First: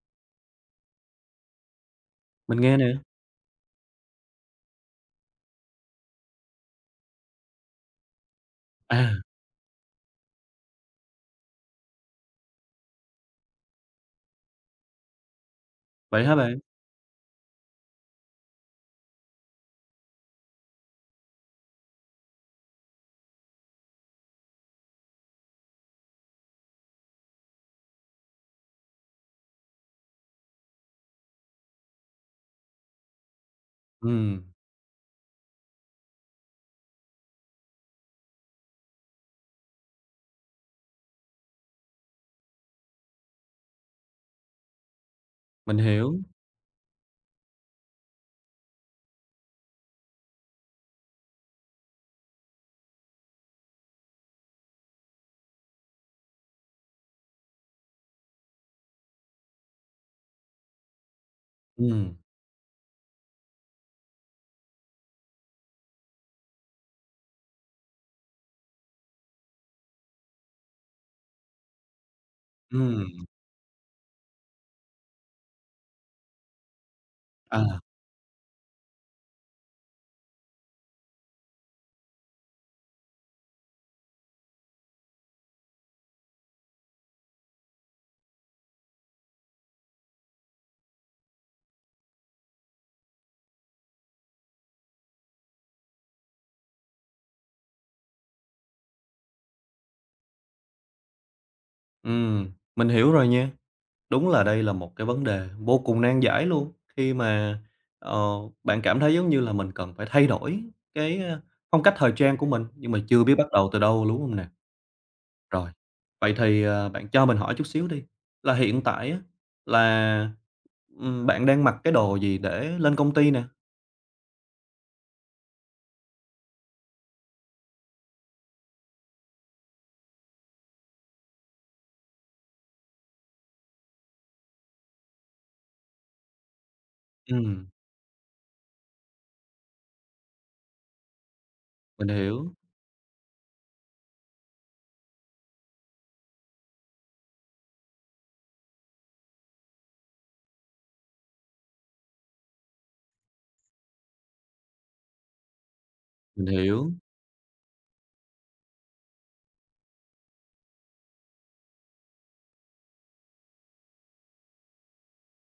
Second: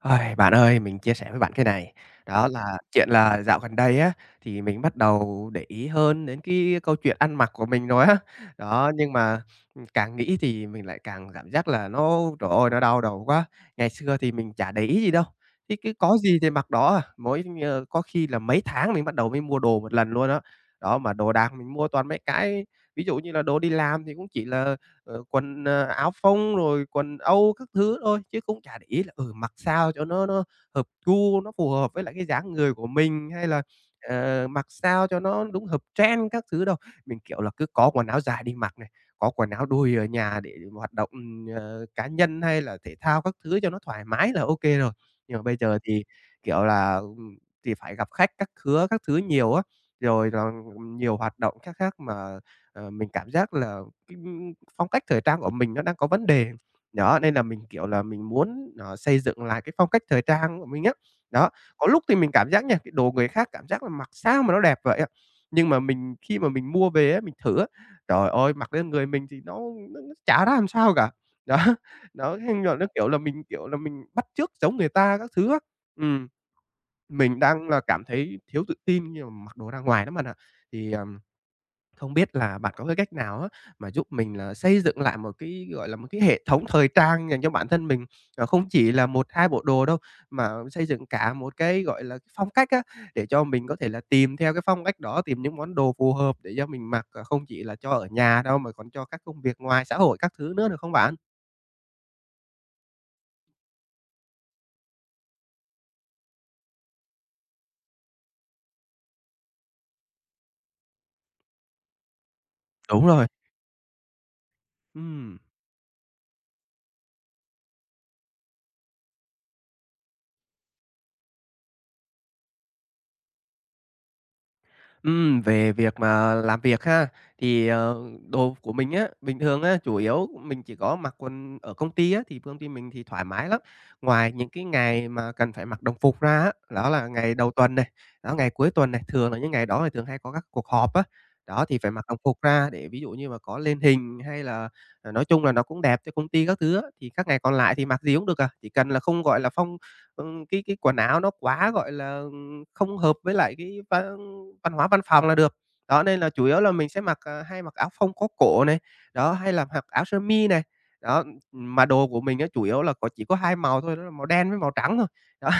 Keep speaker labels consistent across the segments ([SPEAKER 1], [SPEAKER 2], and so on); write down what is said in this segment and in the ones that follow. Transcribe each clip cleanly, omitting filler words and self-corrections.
[SPEAKER 1] Ôi, bạn ơi, mình chia sẻ với bạn cái này, đó
[SPEAKER 2] Mình nghe
[SPEAKER 1] là
[SPEAKER 2] nè.
[SPEAKER 1] chuyện là dạo gần đây á, thì mình bắt đầu để ý hơn đến cái câu chuyện ăn mặc của mình rồi á. Đó,
[SPEAKER 2] À,
[SPEAKER 1] nhưng mà, càng nghĩ thì mình lại càng cảm giác là nó, trời ơi, nó đau đầu quá. Ngày xưa thì mình chả để ý gì đâu, thì cứ có
[SPEAKER 2] vậy hả
[SPEAKER 1] gì thì
[SPEAKER 2] bạn?
[SPEAKER 1] mặc đó à, mỗi có khi là mấy tháng mình bắt đầu mới mua đồ một lần luôn đó. Đó, mà đồ đạc mình mua toàn mấy cái ví dụ như là đồ đi làm thì cũng chỉ là quần, áo phông rồi quần âu các thứ thôi, chứ cũng chả để ý là, ừ, mặc sao cho nó hợp gu, nó phù hợp với lại cái dáng người của mình, hay là,
[SPEAKER 2] Ừm,
[SPEAKER 1] mặc sao cho nó đúng hợp trend các thứ đâu. Mình, kiểu là, cứ có quần áo dài đi mặc này, có quần áo đùi ở nhà để hoạt động, cá nhân hay là thể thao các thứ cho nó thoải mái là ok rồi. Nhưng mà bây
[SPEAKER 2] mình
[SPEAKER 1] giờ thì,
[SPEAKER 2] hiểu.
[SPEAKER 1] kiểu là, thì phải gặp khách các khứa các thứ nhiều á, rồi là nhiều hoạt động khác khác mà, mình cảm giác là cái, phong cách thời trang của mình nó đang có vấn đề. Đó, nên là mình, kiểu là, mình muốn, xây dựng lại cái phong cách thời trang của mình á. Đó, có lúc
[SPEAKER 2] Ừm,
[SPEAKER 1] thì mình cảm giác nha, cái đồ người khác cảm giác là mặc sao mà nó đẹp vậy á, nhưng mà mình khi mà mình mua về á, mình thử á, trời ơi, mặc lên người mình thì nó chả ra làm sao cả. Đó, đó, thế là nó,
[SPEAKER 2] ừm,
[SPEAKER 1] kiểu là, mình bắt chước giống người ta các thứ á. Ừm, mình đang
[SPEAKER 2] à,
[SPEAKER 1] là cảm thấy thiếu tự tin khi mà mặc đồ ra ngoài lắm bạn ạ. Thì, không biết là bạn có cái cách nào á, mà giúp mình là xây dựng lại một cái, gọi là, một cái hệ thống thời trang dành cho bản thân mình, không chỉ là một 2 bộ đồ đâu, mà xây dựng cả một cái, gọi là, cái phong cách á, để cho mình có thể là tìm theo cái phong cách đó, tìm những món đồ phù hợp để cho mình mặc, không chỉ là cho ở nhà đâu mà còn cho các công việc ngoài xã hội các thứ nữa, được không bạn?
[SPEAKER 2] mình hiểu rồi nha. Đúng là đây là một cái vấn đề vô cùng nan giải luôn, khi mà, ờ, bạn cảm thấy giống như là mình cần phải thay đổi cái phong cách thời trang của mình, nhưng mà
[SPEAKER 1] Đúng
[SPEAKER 2] chưa
[SPEAKER 1] rồi.
[SPEAKER 2] biết bắt đầu từ đâu, đúng không nè?
[SPEAKER 1] Ừm.
[SPEAKER 2] Rồi, vậy thì, bạn cho mình hỏi chút xíu đi, là hiện tại á, là, bạn đang mặc cái đồ gì để lên công ty nè?
[SPEAKER 1] Về việc mà làm việc ha, thì, đồ của mình á, bình thường á, chủ yếu mình chỉ có mặc quần ở công ty á, thì công ty mình thì thoải mái lắm. Ngoài những cái ngày mà cần phải mặc đồng phục ra á, đó là ngày đầu
[SPEAKER 2] Ừm,
[SPEAKER 1] tuần này, đó, ngày cuối tuần này, thường là những ngày đó thì thường hay có các cuộc họp á, đó, thì phải mặc
[SPEAKER 2] mình
[SPEAKER 1] đồng phục
[SPEAKER 2] hiểu,
[SPEAKER 1] ra để ví dụ như mà có lên hình hay là, nói chung là nó cũng đẹp cho công ty các thứ á. Thì các ngày còn lại thì mặc gì cũng được à, chỉ cần là không, gọi là, phong cái quần áo nó quá, gọi là, ừ, không hợp với lại cái văn hóa văn phòng là được. Đó, nên là chủ
[SPEAKER 2] mình
[SPEAKER 1] yếu là mình
[SPEAKER 2] hiểu.
[SPEAKER 1] sẽ mặc, à, hay mặc áo phông có cổ này, đó, hay là mặc áo sơ mi này. Đó, mà đồ của mình á chủ yếu là có chỉ có 2 màu thôi, đó là màu đen với màu trắng thôi. Đó.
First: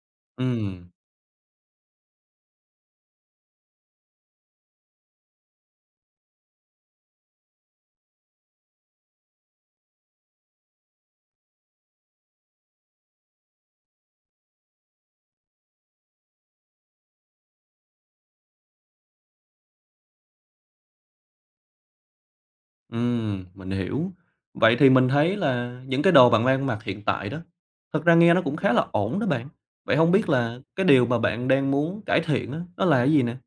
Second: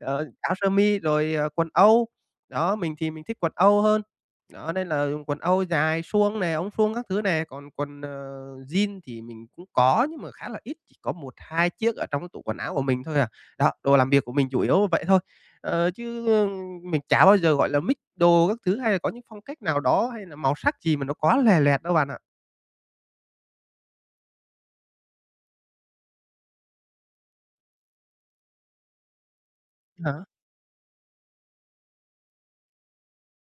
[SPEAKER 1] Ờ, áo sơ
[SPEAKER 2] Ừm.
[SPEAKER 1] mi rồi, quần Âu. Đó, mình thì mình thích quần Âu hơn. Đó, nên là dùng quần Âu dài, suông nè, ống suông các thứ nè, còn quần, jean thì mình cũng có nhưng mà khá là ít, chỉ có một hai chiếc ở trong cái tủ quần áo của mình thôi à. Đó, đồ làm việc của mình chủ yếu vậy thôi. Ờ, chứ, mình chả bao giờ, gọi là, mix đồ các thứ hay là có những phong cách nào đó hay là màu sắc gì mà nó quá lòe loẹt đâu bạn ạ.
[SPEAKER 2] Mình hiểu. Vậy thì mình thấy là những cái đồ bạn đang mặc hiện tại đó, thật ra nghe nó cũng khá là ổn đó bạn. Vậy không
[SPEAKER 1] Ờ.
[SPEAKER 2] biết là cái điều mà bạn đang muốn cải thiện á, nó là cái gì nè?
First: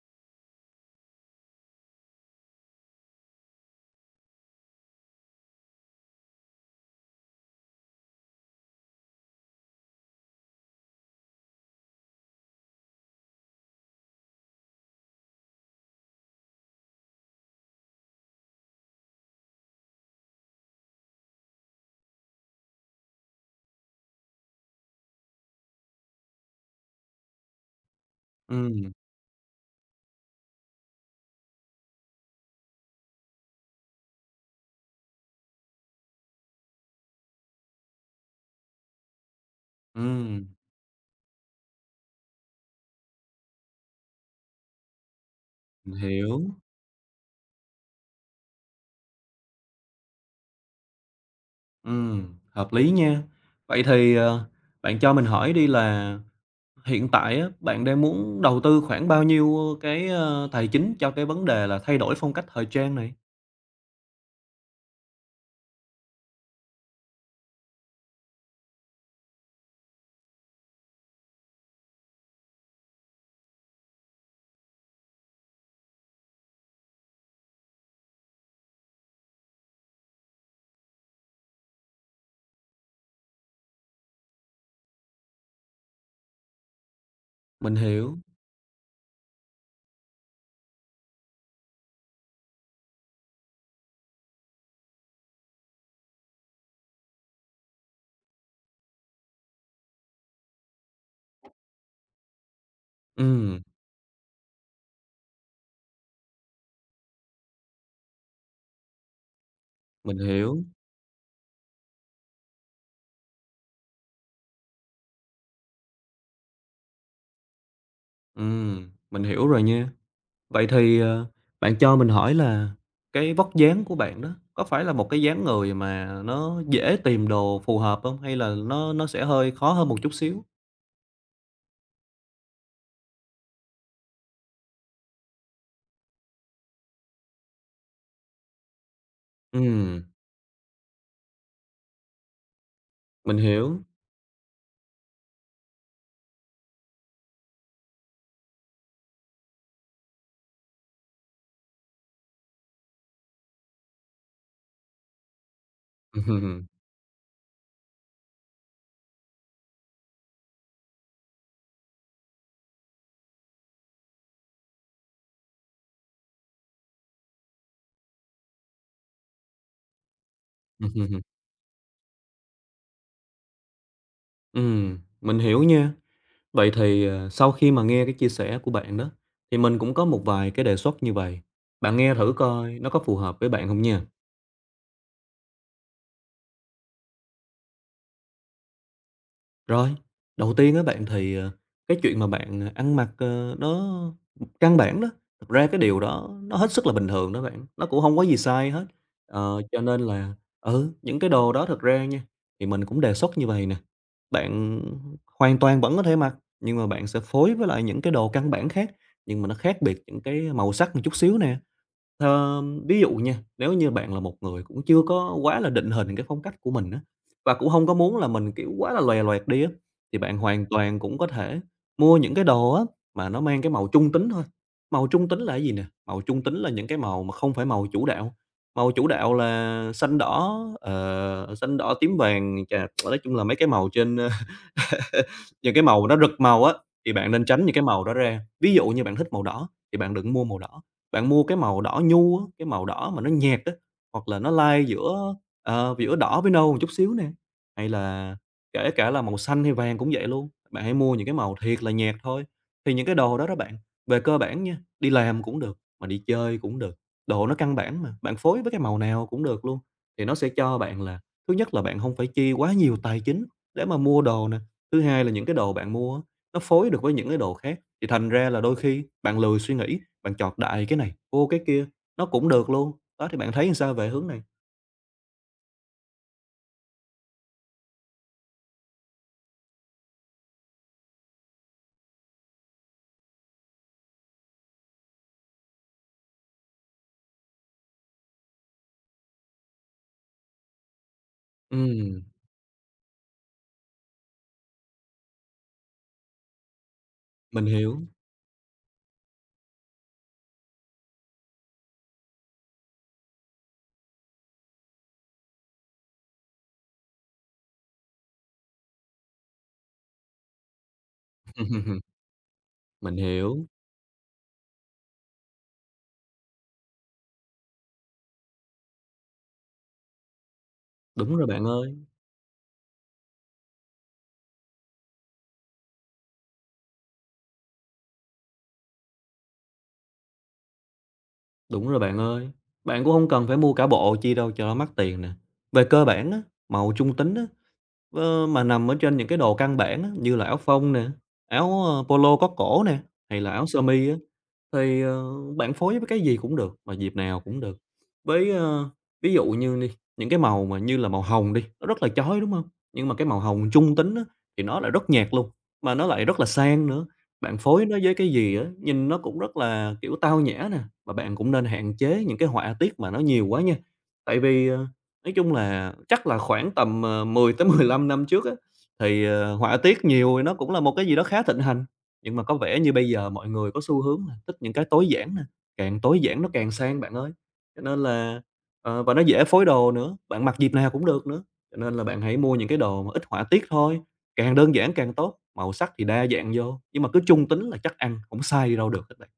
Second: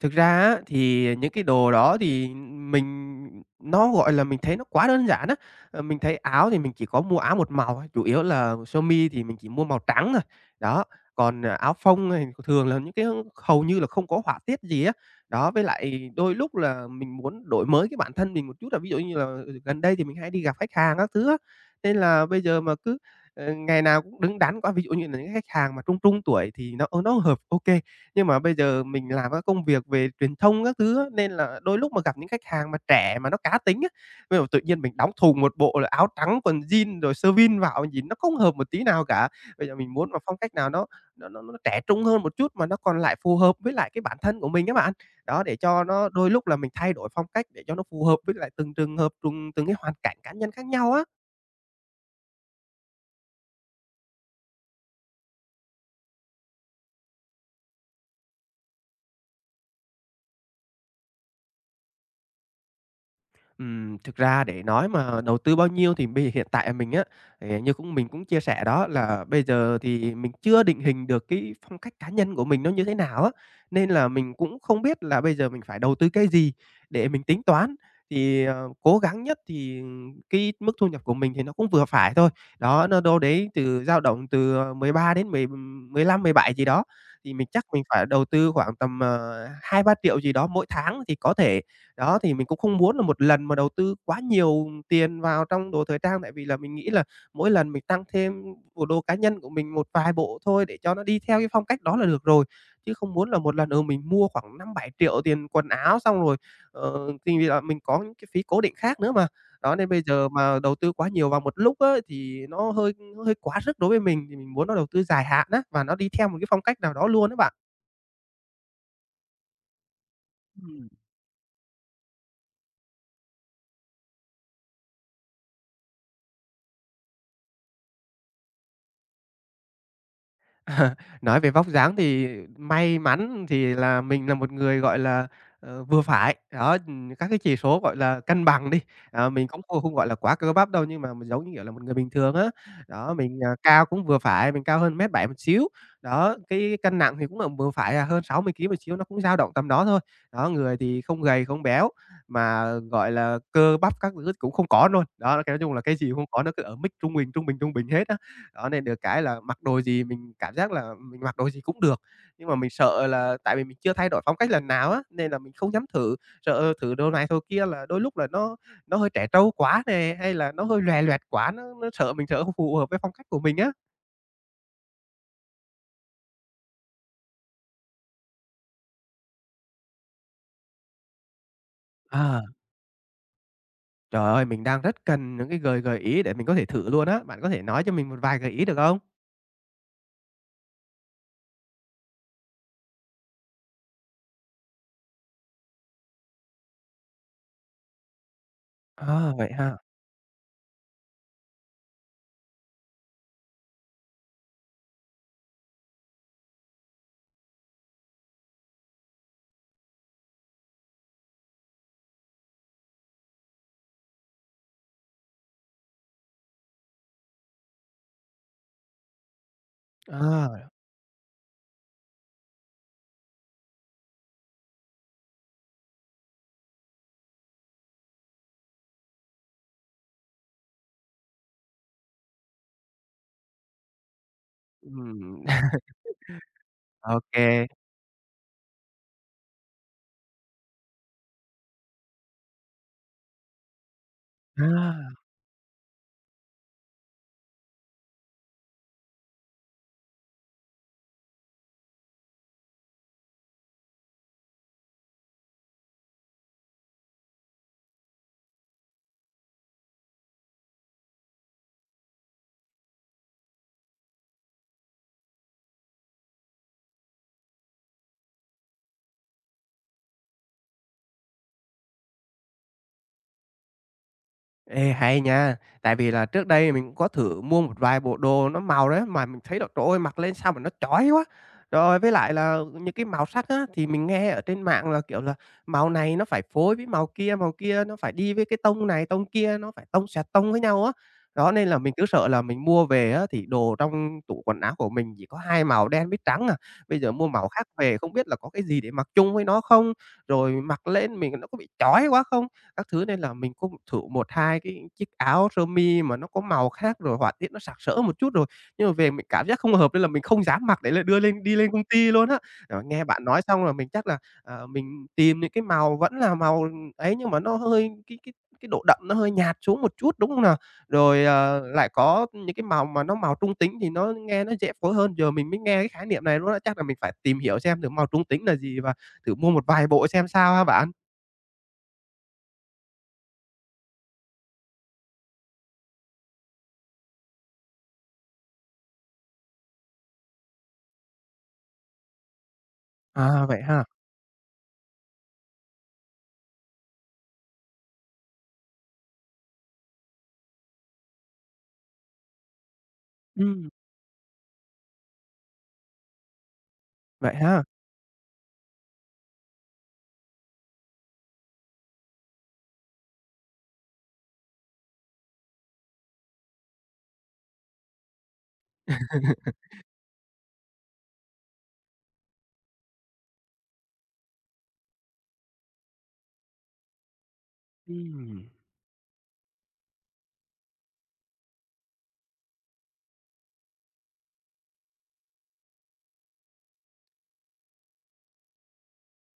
[SPEAKER 1] Thực ra á, thì những cái đồ đó thì mình nó, gọi là, mình thấy nó quá đơn giản á. Ờ, mình thấy áo thì mình chỉ có mua áo một màu thôi, chủ yếu là sơ mi thì mình chỉ mua màu trắng thôi. Đó, còn, à, áo phông thì thường là những cái hầu như là không có họa tiết gì á. Đó, với lại đôi lúc là mình muốn đổi mới cái bản thân mình một chút là ví dụ như là, ừ, gần đây thì mình hay đi gặp khách hàng các thứ á, nên là bây giờ mà cứ, ngày nào cũng đứng đắn quá, ví dụ như là những khách hàng mà trung trung tuổi thì nó, nó hợp OK. Nhưng mà bây giờ
[SPEAKER 2] Ừm,
[SPEAKER 1] mình làm các công việc về truyền thông các thứ á, nên là đôi lúc mà gặp những khách hàng mà trẻ mà nó cá tính á, bây giờ tự nhiên mình đóng thùng một bộ là áo trắng, quần jean rồi sơ vin vào, nhìn nó không hợp một tí nào cả. Bây giờ mình muốn mà phong
[SPEAKER 2] ừm,
[SPEAKER 1] cách nào nó trẻ trung hơn một chút mà nó còn lại phù hợp với lại cái bản thân của mình các bạn. Đó, để cho
[SPEAKER 2] mình
[SPEAKER 1] nó đôi lúc
[SPEAKER 2] hiểu.
[SPEAKER 1] là mình thay đổi phong cách để cho nó phù hợp với lại từng trường hợp, từng từng cái hoàn cảnh cá nhân khác nhau á.
[SPEAKER 2] Hợp lý nha. Vậy thì, bạn cho mình hỏi đi là hiện tại á, bạn đang muốn đầu tư khoảng bao nhiêu tài chính cho cái vấn đề là thay đổi phong cách thời trang này?
[SPEAKER 1] Thực ra để nói mà đầu tư bao nhiêu thì bây giờ hiện tại mình á, thì như cũng mình cũng chia sẻ đó là bây giờ thì mình chưa định hình được cái phong cách cá nhân của mình nó như thế nào á, nên là mình cũng không biết là bây giờ mình phải đầu tư cái gì để mình tính toán. Thì, cố gắng nhất thì cái mức thu nhập của mình thì nó cũng vừa phải thôi. Đó, nó đâu đấy từ dao động từ, 13 đến mười 15 17 gì đó, thì mình chắc
[SPEAKER 2] Mình
[SPEAKER 1] mình phải
[SPEAKER 2] hiểu.
[SPEAKER 1] đầu tư khoảng tầm, hai ba triệu gì đó mỗi tháng thì có thể. Đó, thì mình cũng không muốn là một lần mà đầu tư quá nhiều tiền vào trong đồ thời trang, tại vì là mình nghĩ là mỗi lần mình tăng thêm bộ đồ cá nhân của mình một vài bộ thôi để cho nó đi theo cái phong cách đó là được rồi, chứ không muốn là một
[SPEAKER 2] Ừm,
[SPEAKER 1] lần, ừ, mình mua khoảng năm bảy triệu tiền quần áo xong rồi, ờ, thì vì là mình có những cái phí cố định khác nữa mà. Đó, nên bây
[SPEAKER 2] mình
[SPEAKER 1] giờ mà
[SPEAKER 2] hiểu.
[SPEAKER 1] đầu tư quá nhiều vào một lúc á, thì nó hơi quá sức đối với mình, thì mình muốn nó đầu tư dài hạn á, và nó đi theo một cái phong cách nào đó luôn á bạn.
[SPEAKER 2] Mình hiểu rồi nha. Vậy
[SPEAKER 1] Ừm.
[SPEAKER 2] thì, bạn cho mình hỏi là cái vóc dáng của bạn đó, có phải là một cái dáng người mà nó dễ tìm đồ phù hợp không? Hay là nó sẽ hơi khó hơn một chút xíu?
[SPEAKER 1] Nói về vóc dáng thì may mắn thì là mình là một người, gọi là, vừa phải, đó, các cái chỉ số, gọi là, cân bằng đi. Ờ, mình cũng không không,
[SPEAKER 2] Ừm,
[SPEAKER 1] gọi là, quá cơ bắp đâu, nhưng mà mình giống như, kiểu là, một người bình thường á. Đó,
[SPEAKER 2] mình
[SPEAKER 1] mình, à,
[SPEAKER 2] hiểu.
[SPEAKER 1] cao cũng vừa phải, mình cao hơn mét bảy một xíu. Đó, cái cân nặng thì cũng là vừa phải à, hơn 60 ký một xíu, nó cũng dao động tầm đó thôi. Đó, người thì không gầy, không béo, mà, gọi là, cơ bắp các thứ cũng không có luôn. Đó, cái nói chung là cái gì cũng không có, nó cứ ở mức trung bình, trung bình, trung bình hết á. Đó, nên được cái là mặc đồ gì mình cảm giác là mình mặc đồ gì cũng được, nhưng mà mình sợ là tại vì mình chưa thay đổi phong cách lần nào á, nên là mình không dám thử, sợ thử đồ này đồ kia là đôi lúc là nó hơi trẻ trâu quá nè, hay là nó hơi
[SPEAKER 2] Ừm,
[SPEAKER 1] lòe loẹt
[SPEAKER 2] ừm,
[SPEAKER 1] quá, nó sợ mình sợ không phù hợp với phong cách của mình á.
[SPEAKER 2] mình hiểu nha. Vậy thì, sau khi mà nghe cái chia sẻ của bạn đó, thì mình cũng có một vài cái đề xuất như vậy bạn nghe thử
[SPEAKER 1] À.
[SPEAKER 2] coi nó có phù hợp với bạn không nha.
[SPEAKER 1] Trời ơi, mình đang rất cần những cái gợi gợi ý để mình có thể thử luôn á, bạn có thể nói cho mình một vài gợi ý được không?
[SPEAKER 2] Rồi, đầu tiên á bạn thì, cái chuyện mà bạn, ăn mặc, nó căn bản đó, thực ra cái điều đó nó hết sức là bình thường đó bạn, nó cũng không có gì sai hết.
[SPEAKER 1] À, vậy
[SPEAKER 2] Ờ,
[SPEAKER 1] ha?
[SPEAKER 2] cho nên là những cái đồ đó thực ra nha, thì mình cũng đề xuất như vậy nè, bạn hoàn toàn vẫn có thể mặc, nhưng mà bạn sẽ phối với lại những cái đồ căn bản khác, nhưng mà nó khác biệt những cái màu sắc một chút xíu nè. Ví dụ nha, nếu như bạn là một người cũng chưa có quá là định hình cái phong cách của mình á, và cũng không có muốn là mình, kiểu, quá là lòe loẹt đi á, thì bạn
[SPEAKER 1] À.
[SPEAKER 2] hoàn
[SPEAKER 1] À,
[SPEAKER 2] toàn cũng có thể mua những cái đồ á mà nó mang cái màu trung tính thôi. Màu trung tính là cái gì nè? Màu trung tính là những cái màu mà không phải màu chủ đạo là xanh đỏ, tím vàng, chà, nói chung là mấy cái màu trên.
[SPEAKER 1] ừm,
[SPEAKER 2] Những cái màu nó rực màu á, thì
[SPEAKER 1] ô.
[SPEAKER 2] bạn nên tránh những cái màu đó ra. Ví dụ như bạn thích màu đỏ thì bạn đừng mua màu đỏ, bạn mua cái màu đỏ nhu á, cái màu đỏ mà nó nhạt á, hoặc là nó lai
[SPEAKER 1] À.
[SPEAKER 2] giữa đỏ với nâu một chút xíu nè, hay là kể cả là màu xanh hay vàng cũng vậy luôn. Bạn hãy mua những cái màu thiệt là nhạt thôi. Thì những cái đồ đó đó bạn, về cơ bản nha, đi làm cũng được, mà đi chơi cũng được, đồ nó căn bản mà, bạn phối với cái màu nào cũng được luôn. Thì nó sẽ cho bạn là thứ nhất là bạn không phải chi quá nhiều tài chính để mà mua đồ nè. Thứ hai là những cái đồ bạn mua á, nó phối được với những cái đồ khác, thì thành ra là đôi khi bạn lười suy nghĩ, bạn chọn đại cái này, vô cái kia, nó cũng được luôn. Đó, thì bạn thấy làm sao về hướng này?
[SPEAKER 1] Ê, hay nha. Tại vì là trước đây mình cũng có thử mua một vài bộ đồ nó màu đấy mà mình thấy là trời ơi, mặc lên sao mà nó chói quá. Rồi với lại là những cái màu sắc á, thì mình nghe ở trên mạng là, kiểu là, màu này nó phải phối với màu kia nó phải đi với cái tông này, tông kia, nó phải tông xoẹt tông với nhau á. Đó, nên là mình cứ
[SPEAKER 2] Ừm,
[SPEAKER 1] sợ là mình mua về á, thì đồ trong tủ quần áo của mình chỉ có hai màu đen với trắng à. Bây giờ mua màu
[SPEAKER 2] mình
[SPEAKER 1] khác về
[SPEAKER 2] hiểu.
[SPEAKER 1] không biết là có cái gì để mặc chung với nó không? Rồi mặc lên mình nó có bị chói quá không? Các thứ nên là mình cũng thử một 2 cái chiếc áo sơ mi mà nó có màu khác rồi họa tiết nó sặc sỡ một chút rồi, nhưng mà về mình cảm giác không hợp nên là mình không dám mặc để là đưa lên đi lên công ty luôn á. Ờ, nghe
[SPEAKER 2] Mình
[SPEAKER 1] bạn nói xong
[SPEAKER 2] hiểu.
[SPEAKER 1] là mình chắc là, mình tìm những cái màu vẫn là màu ấy nhưng mà nó hơi cái độ đậm nó hơi nhạt xuống một chút, đúng không nào? Rồi,
[SPEAKER 2] Đúng rồi bạn
[SPEAKER 1] lại
[SPEAKER 2] ơi,
[SPEAKER 1] có những cái màu mà nó màu trung tính thì nó nghe nó dễ phối hơn. Giờ mình mới nghe cái khái niệm này luôn á, chắc là mình phải tìm hiểu xem thử màu trung tính là gì và thử mua một vài bộ xem sao ha bạn?
[SPEAKER 2] đúng rồi bạn ơi. Bạn cũng không cần phải mua cả bộ chi đâu cho nó mắc tiền nè. Về cơ bản á, màu trung tính á, mà nằm ở trên những cái đồ căn bản á, như là áo phông nè, áo, polo có cổ nè, hay
[SPEAKER 1] À,
[SPEAKER 2] là
[SPEAKER 1] vậy
[SPEAKER 2] áo sơ
[SPEAKER 1] ha?
[SPEAKER 2] mi á. Thì, bạn phối với cái gì cũng được, mà dịp nào cũng được. Với, ví dụ như đi, những cái màu mà như là màu hồng đi, nó rất là chói, đúng không? Nhưng mà cái màu
[SPEAKER 1] Ừm.
[SPEAKER 2] hồng trung tính á, thì nó lại rất nhạt luôn, mà nó lại rất là sang nữa.
[SPEAKER 1] Vậy
[SPEAKER 2] Bạn
[SPEAKER 1] ha?
[SPEAKER 2] phối nó với cái gì á, nhìn nó cũng rất là, kiểu, tao nhã nè, mà bạn cũng nên hạn chế những cái họa tiết mà nó nhiều quá nha. Tại vì, nói chung là chắc là khoảng tầm, 10 tới 15 năm trước á, thì, họa tiết nhiều thì nó cũng là một cái gì đó khá thịnh hành. Nhưng mà có vẻ như bây giờ mọi người có xu hướng là thích những cái tối giản nè, càng tối giản nó càng sang bạn ơi. Cho nên là
[SPEAKER 1] Ừm.
[SPEAKER 2] và nó dễ phối đồ nữa, bạn mặc dịp nào cũng được nữa. Cho nên là bạn hãy mua những cái đồ mà ít họa tiết thôi, càng đơn giản càng tốt, màu sắc thì đa dạng vô, nhưng mà cứ trung tính là chắc ăn, hổng sai đi đâu được hết bạn.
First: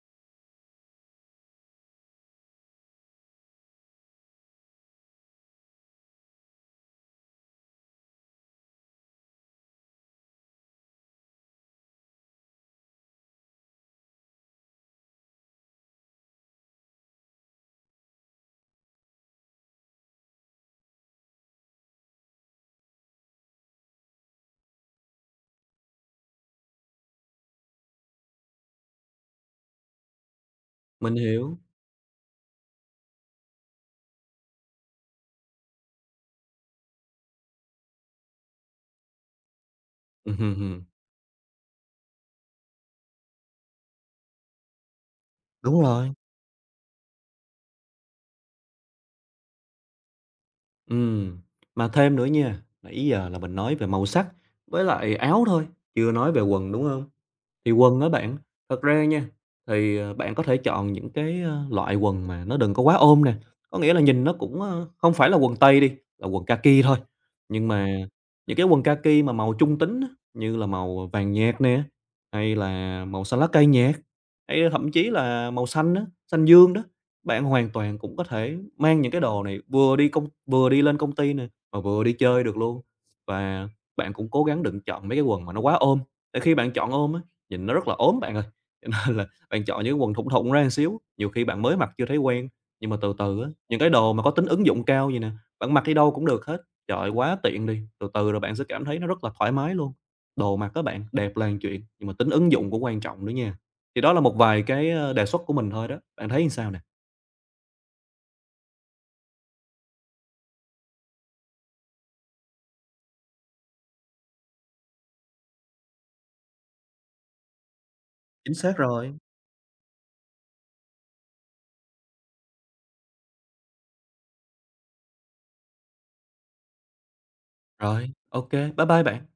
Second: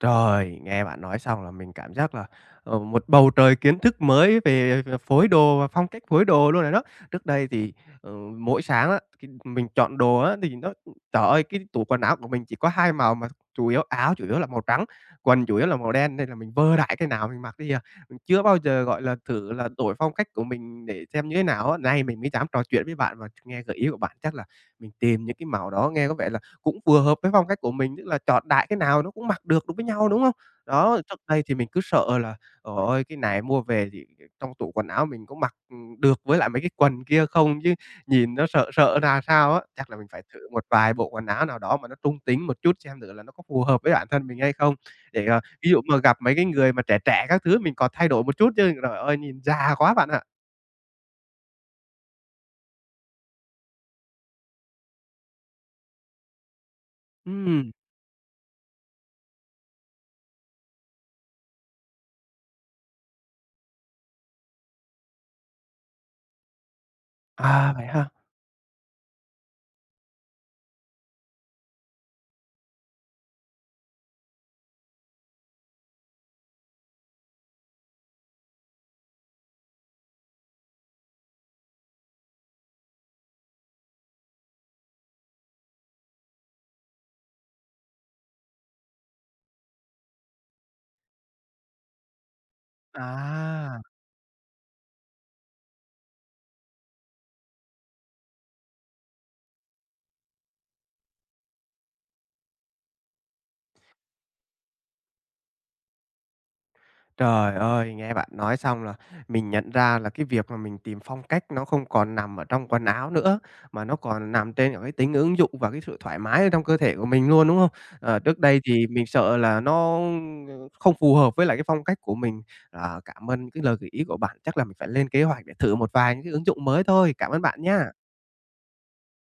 [SPEAKER 1] Trời, nghe bạn nói xong là mình cảm giác là, một bầu trời kiến thức mới về về phối đồ và phong cách phối đồ luôn rồi đó. Trước đây thì, ờ, mỗi sáng á, thì mình chọn đồ á, thì nó trời ơi, cái tủ quần áo của mình chỉ có 2 màu mà chủ yếu là màu trắng, quần chủ yếu là màu đen nên là mình vơ đại cái nào mình mặc đấy à. Mình chưa bao giờ, gọi là, thử là đổi phong cách của mình để xem như thế nào á. Nay mình mới dám trò chuyện với bạn và nghe gợi ý của bạn, chắc là mình tìm những cái màu đó nghe có vẻ cũng vừa hợp với phong cách của mình, tức là chọn đại cái nào nó cũng mặc được đúng với nhau, đúng không? Đó,
[SPEAKER 2] Mình
[SPEAKER 1] trước đây thì
[SPEAKER 2] hiểu.
[SPEAKER 1] mình cứ sợ là, trời ơi, cái này mua về thì trong tủ quần áo mình có mặc, được với lại mấy cái quần kia không chứ nhìn nó sợ sợ ra sao á. Chắc là mình phải thử
[SPEAKER 2] Hừm,
[SPEAKER 1] một
[SPEAKER 2] hừm.
[SPEAKER 1] vài bộ quần áo nào đó mà nó trung tính một chút xem thử là nó có phù hợp với bản thân mình hay không, để, ví
[SPEAKER 2] Đúng
[SPEAKER 1] dụ mà
[SPEAKER 2] rồi,
[SPEAKER 1] gặp mấy cái người mà trẻ trẻ các thứ mình còn thay đổi một chút chứ, trời ơi, nhìn già quá bạn ạ.
[SPEAKER 2] ừm. Mà thêm nữa nha, nãy giờ là mình nói về màu sắc với lại áo thôi, chưa nói về quần, đúng không? Thì
[SPEAKER 1] Ừm.
[SPEAKER 2] quần á bạn, thật ra nha, bạn có thể chọn những cái, loại quần mà nó đừng có quá ôm nè, có nghĩa là nhìn nó cũng, không phải là quần tây đi, là quần kaki thôi. Nhưng
[SPEAKER 1] À,
[SPEAKER 2] mà
[SPEAKER 1] vậy ha?
[SPEAKER 2] những cái quần kaki mà màu trung tính á, như là màu vàng nhạt nè, hay là màu xanh lá cây nhạt, hay thậm chí là màu xanh á, xanh dương đó, bạn hoàn toàn cũng có thể mang những cái đồ này vừa đi lên công ty nè, mà vừa đi chơi được luôn. Và bạn cũng cố gắng đừng chọn mấy cái quần mà nó quá ôm, tại khi bạn chọn ôm á, nhìn nó rất là ốm bạn ơi, cho nên là bạn chọn những cái quần thủng thụng ra một xíu, nhiều khi bạn mới mặc chưa thấy quen, nhưng mà từ từ á, những
[SPEAKER 1] À.
[SPEAKER 2] cái đồ mà có tính ứng dụng cao vầy nè, bạn mặc đi đâu cũng được hết. Trời ơi, quá tiện đi, từ từ rồi bạn sẽ cảm thấy nó rất là thoải mái luôn. Đồ mặc á bạn, đẹp là một chuyện, nhưng mà tính ứng dụng cũng quan trọng nữa nha. Thì đó là một vài cái, đề xuất của mình thôi đó, bạn thấy như sao nè?
[SPEAKER 1] Trời ơi, nghe bạn nói xong là mình nhận ra là cái việc mà mình tìm phong cách nó không còn nằm ở trong quần áo nữa, mà nó còn nằm trên cái tính ứng dụng và cái sự thoải mái ở trong cơ thể của mình luôn, đúng không? Ờ, trước
[SPEAKER 2] Chính
[SPEAKER 1] đây
[SPEAKER 2] xác
[SPEAKER 1] thì mình
[SPEAKER 2] rồi.
[SPEAKER 1] sợ là nó không phù hợp với lại cái phong cách của mình. À, cảm ơn cái lời gợi ý của bạn, chắc là mình phải lên kế hoạch để thử một vài những cái ứng dụng mới thôi. Cảm ơn bạn nha.
[SPEAKER 2] Rồi, ok, bye bye bạn.